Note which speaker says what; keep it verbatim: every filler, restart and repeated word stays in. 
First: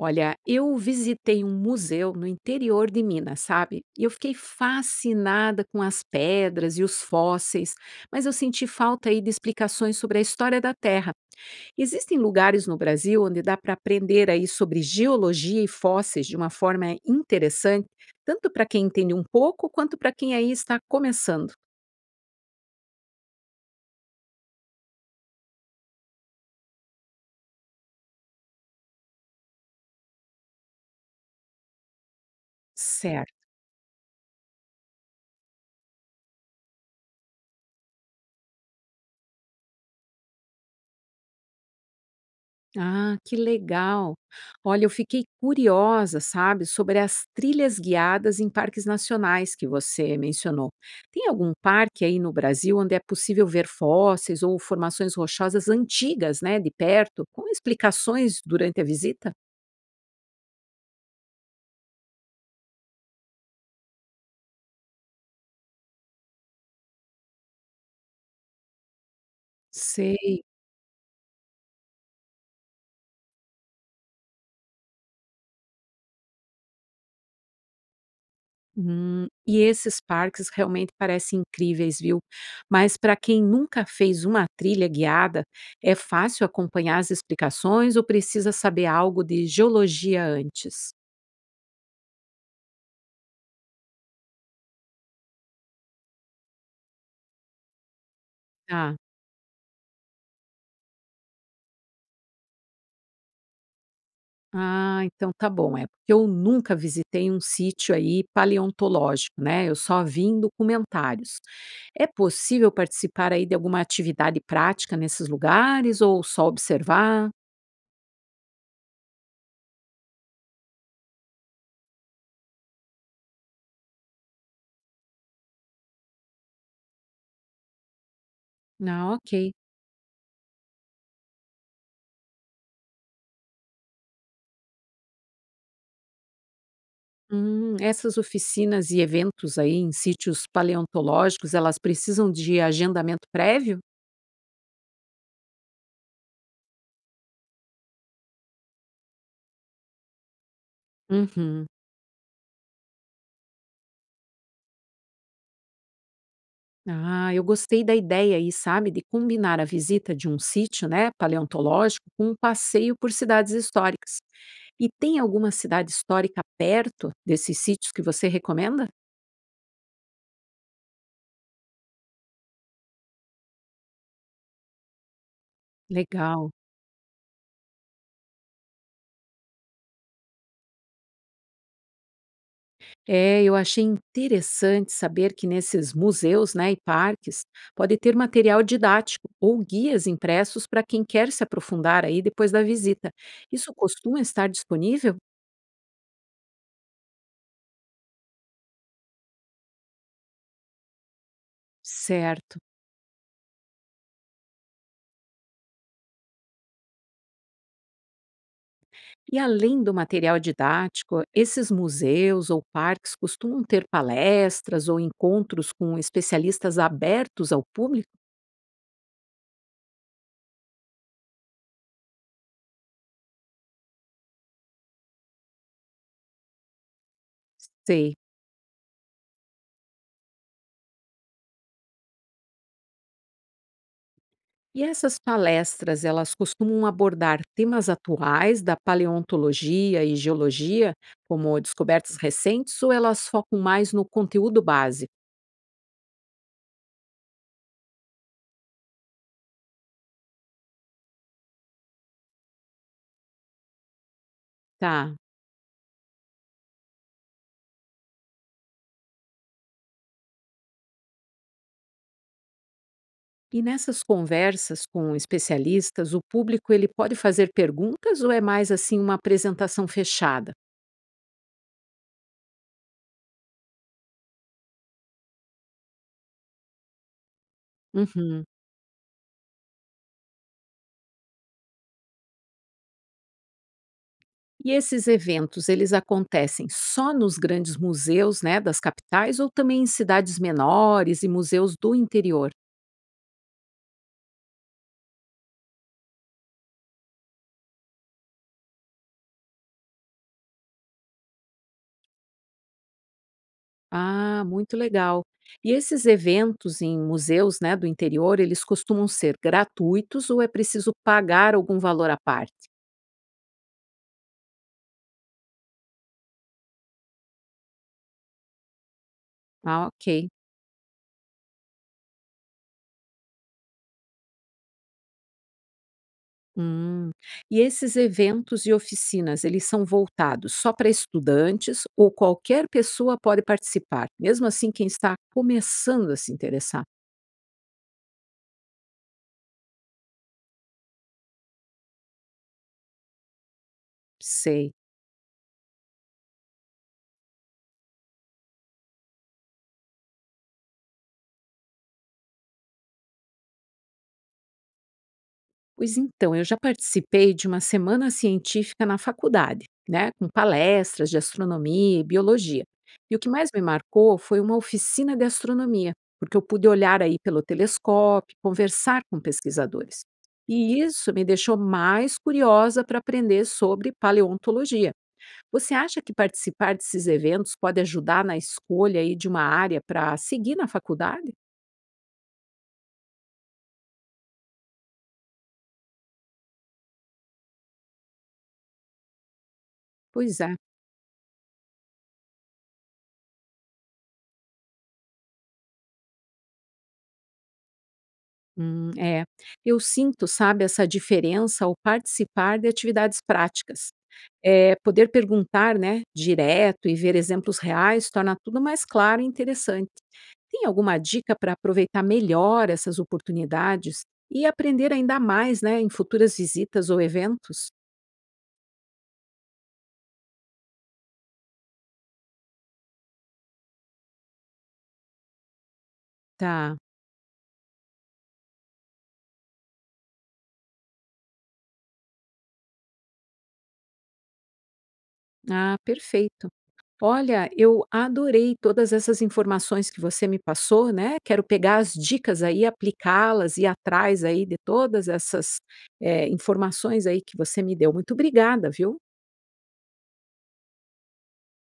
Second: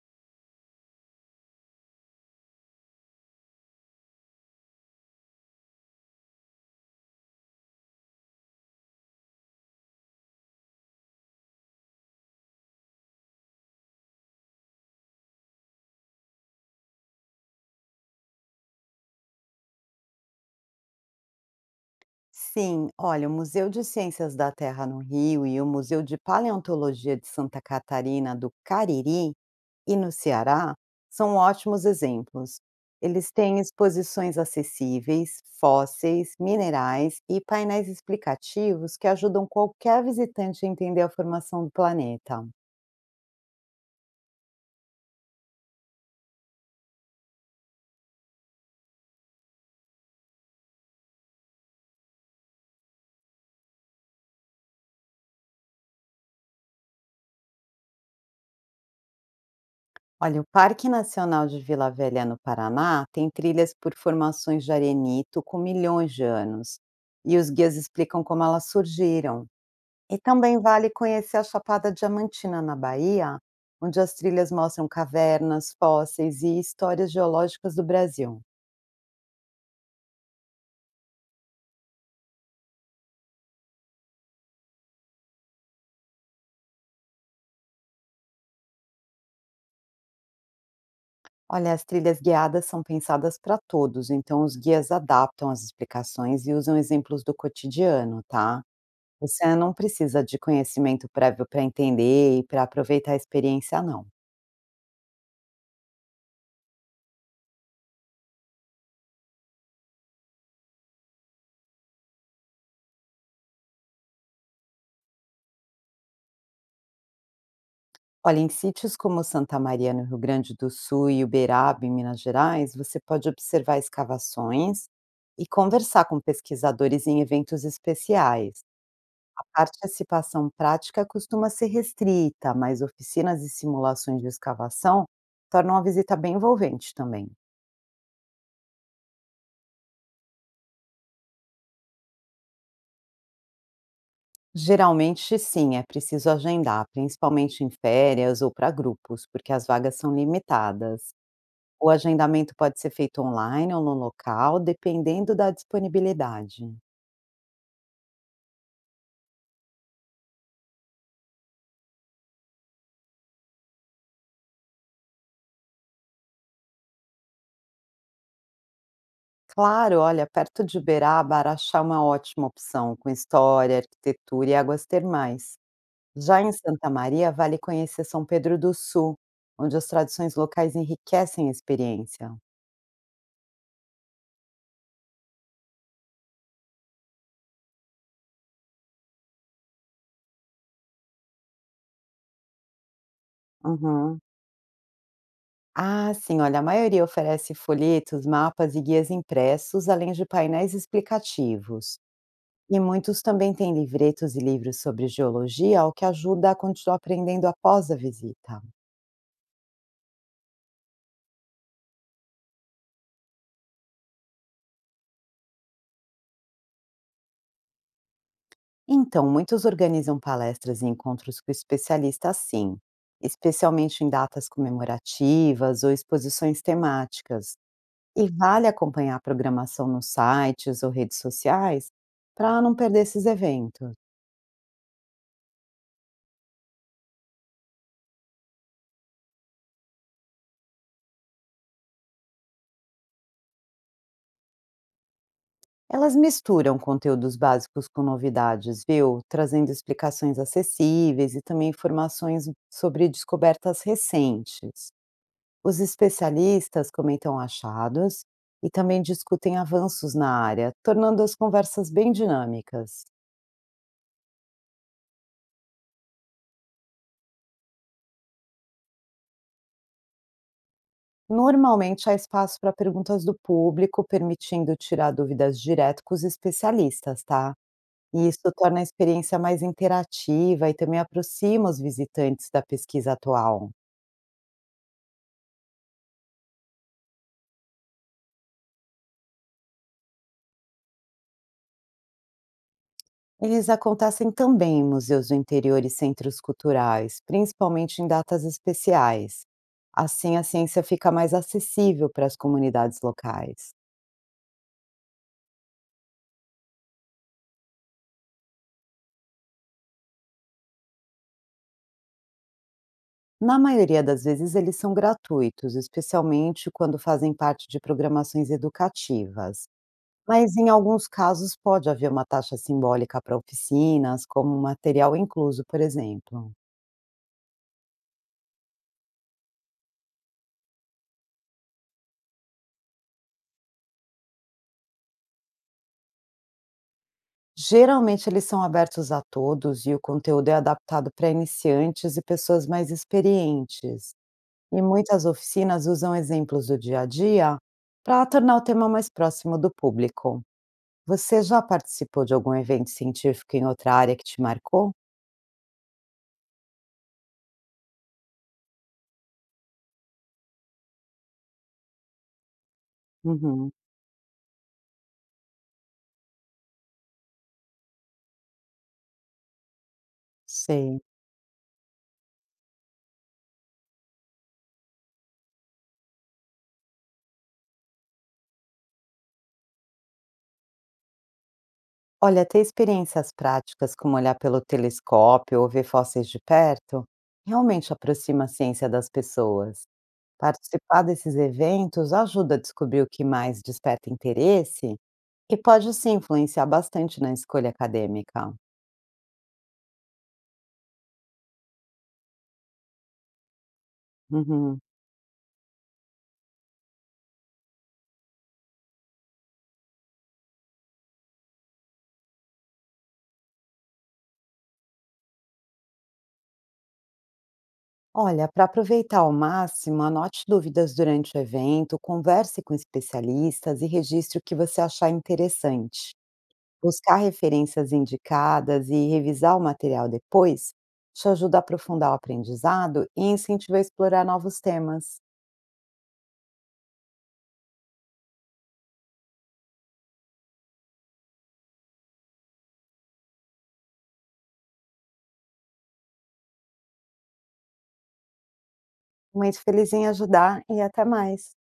Speaker 1: Olha, eu visitei um museu no interior de Minas, sabe? E eu fiquei fascinada com as pedras e os fósseis, mas eu senti falta aí de explicações sobre a história da Terra. Existem lugares no Brasil onde dá para aprender aí sobre geologia e fósseis de uma forma interessante, tanto para quem entende um pouco quanto para quem aí está começando.
Speaker 2: Sim, olha, o Museu de Ciências da Terra no Rio e o Museu de Paleontologia de Santa Catarina do Cariri e no Ceará são ótimos exemplos. Eles
Speaker 1: Certo?
Speaker 2: têm exposições acessíveis, fósseis, minerais e painéis explicativos que ajudam qualquer visitante a entender a formação do planeta.
Speaker 1: Ah, que legal! Olha, eu fiquei curiosa, sabe, sobre as trilhas guiadas em parques nacionais que você mencionou. Tem algum parque aí no Brasil onde é possível ver fósseis ou formações rochosas antigas, né, de perto, com explicações durante a visita?
Speaker 2: Olha, o Parque Nacional de Vila Velha, no Paraná, tem trilhas por formações de arenito com milhões de anos, e os guias explicam como elas surgiram. E
Speaker 1: Sei.
Speaker 2: também vale conhecer a Chapada Diamantina, na Bahia, onde as trilhas mostram cavernas, fósseis e histórias geológicas do Brasil.
Speaker 1: Hum, e esses parques realmente parecem incríveis, viu? Mas para quem nunca fez uma trilha guiada, é fácil acompanhar as explicações ou precisa saber algo de geologia antes?
Speaker 2: Olha, as trilhas guiadas são pensadas para todos, então os guias adaptam as explicações e usam exemplos do cotidiano, tá?
Speaker 1: Tá.
Speaker 2: Você não precisa de conhecimento prévio para entender e para aproveitar a experiência, não.
Speaker 1: Ah, então tá bom. É porque eu nunca visitei um sítio aí paleontológico, né? Eu só vi em documentários. É possível participar aí de alguma atividade prática nesses lugares ou só observar?
Speaker 2: Olha, em sítios como Santa Maria, no Rio Grande do Sul, e Uberaba, em Minas Gerais, você pode observar escavações e conversar com pesquisadores em eventos especiais.
Speaker 1: Ah,
Speaker 2: A
Speaker 1: ok.
Speaker 2: participação prática costuma ser restrita, mas oficinas e simulações de escavação tornam a visita bem envolvente também.
Speaker 1: Hum, essas oficinas e eventos aí em sítios paleontológicos, elas precisam de agendamento prévio?
Speaker 2: Geralmente, sim, é preciso agendar, principalmente em férias ou para grupos, porque as vagas são limitadas.
Speaker 1: Uhum.
Speaker 2: O agendamento pode ser feito online ou no local, dependendo da disponibilidade.
Speaker 1: Ah, eu gostei da ideia aí, sabe, de combinar a visita de um sítio, né, paleontológico com um passeio por cidades históricas. E tem alguma cidade histórica perto desses sítios que você recomenda?
Speaker 2: Claro, olha, perto de Uberaba, Araxá é uma ótima opção, com história, arquitetura e águas termais. Já
Speaker 1: Legal.
Speaker 2: em Santa Maria, vale conhecer São Pedro do Sul, onde as tradições locais enriquecem a experiência.
Speaker 1: É, eu achei interessante saber que nesses museus, né, e parques, pode ter material didático ou guias impressos para quem quer se aprofundar aí depois da visita. Isso costuma
Speaker 2: Uhum.
Speaker 1: estar disponível?
Speaker 2: Ah, sim, olha, a maioria oferece folhetos, mapas e guias impressos, além de painéis explicativos.
Speaker 1: Certo.
Speaker 2: E muitos também têm livretos e livros sobre geologia, o que ajuda a continuar aprendendo após a visita.
Speaker 1: E além do material didático, esses museus ou parques costumam ter palestras ou encontros com especialistas abertos ao público?
Speaker 2: Então, muitos organizam palestras e encontros com especialistas sim, especialmente em datas comemorativas ou exposições temáticas.
Speaker 1: Sei.
Speaker 2: E vale acompanhar a programação nos sites ou redes sociais para não perder esses eventos.
Speaker 1: E essas palestras, elas costumam abordar temas atuais da paleontologia e geologia, como descobertas recentes, ou elas focam mais no conteúdo básico?
Speaker 2: Elas misturam conteúdos básicos com novidades, viu? Trazendo explicações acessíveis e também informações sobre descobertas recentes.
Speaker 1: Tá.
Speaker 2: Os especialistas comentam achados e também discutem avanços na área, tornando as conversas bem dinâmicas.
Speaker 1: E nessas conversas com especialistas, o público ele pode fazer perguntas ou é mais assim uma apresentação fechada?
Speaker 2: Normalmente há espaço para perguntas do público, permitindo tirar dúvidas direto com os especialistas, tá? E isso
Speaker 1: Uhum.
Speaker 2: torna a experiência mais interativa e também aproxima os visitantes da pesquisa atual.
Speaker 1: E esses eventos, eles acontecem só nos grandes museus, né, das capitais ou também em cidades menores e museus do interior?
Speaker 2: Eles acontecem também em museus do interior e centros culturais, principalmente em datas especiais. Assim, a ciência fica mais acessível para as comunidades locais.
Speaker 1: Ah, muito legal. E esses eventos em museus, né, do interior, eles costumam ser gratuitos ou é preciso pagar algum valor à parte?
Speaker 2: Na maioria das vezes, eles são gratuitos, especialmente quando fazem parte de programações educativas.
Speaker 1: Ah, ok.
Speaker 2: Mas, em alguns casos, pode haver uma taxa simbólica para oficinas, como um material incluso, por exemplo.
Speaker 1: Hum. E esses eventos e oficinas, eles são voltados só para estudantes ou qualquer pessoa pode participar, mesmo assim quem está começando a se interessar?
Speaker 2: Geralmente eles são abertos a todos e o conteúdo é adaptado para iniciantes e pessoas mais experientes.
Speaker 1: Sei.
Speaker 2: E muitas oficinas usam exemplos do dia a dia para tornar o tema mais próximo do público. Você já participou de algum evento científico em outra área que te marcou?
Speaker 1: Pois então, eu já participei de uma semana científica na faculdade, né, com palestras de astronomia e biologia. E o que mais me
Speaker 2: Uhum,
Speaker 1: marcou foi uma oficina de astronomia, porque eu pude olhar aí pelo telescópio, conversar com pesquisadores. E
Speaker 2: sei.
Speaker 1: isso me deixou mais curiosa para aprender sobre paleontologia. Você acha que participar desses eventos pode ajudar na escolha aí de uma área para seguir na faculdade?
Speaker 2: Olha, ter experiências práticas como olhar pelo telescópio ou ver fósseis de perto realmente aproxima a ciência das pessoas.
Speaker 1: Pois é.
Speaker 2: Participar desses eventos ajuda a descobrir o que mais desperta interesse e pode sim influenciar bastante na escolha acadêmica.
Speaker 1: Hum, é. Eu sinto, sabe, essa diferença ao participar de atividades práticas. É,
Speaker 2: Uhum.
Speaker 1: poder perguntar, né, direto e ver exemplos reais torna tudo mais claro e interessante. Tem alguma dica para aproveitar melhor essas oportunidades e aprender ainda mais, né, em futuras visitas ou eventos?
Speaker 2: Olha, para aproveitar ao máximo, anote dúvidas durante o evento, converse com especialistas e registre o que você achar interessante.
Speaker 1: Tá.
Speaker 2: Buscar referências indicadas e revisar o material depois te ajuda a aprofundar o aprendizado e incentiva a explorar novos temas.
Speaker 1: Ah, perfeito. Olha, eu adorei todas essas informações que você me passou, né? Quero pegar as dicas aí, aplicá-las e atrás aí de todas essas eh, informações aí que você me deu. Muito obrigada, viu?
Speaker 2: Muito feliz em ajudar e até mais!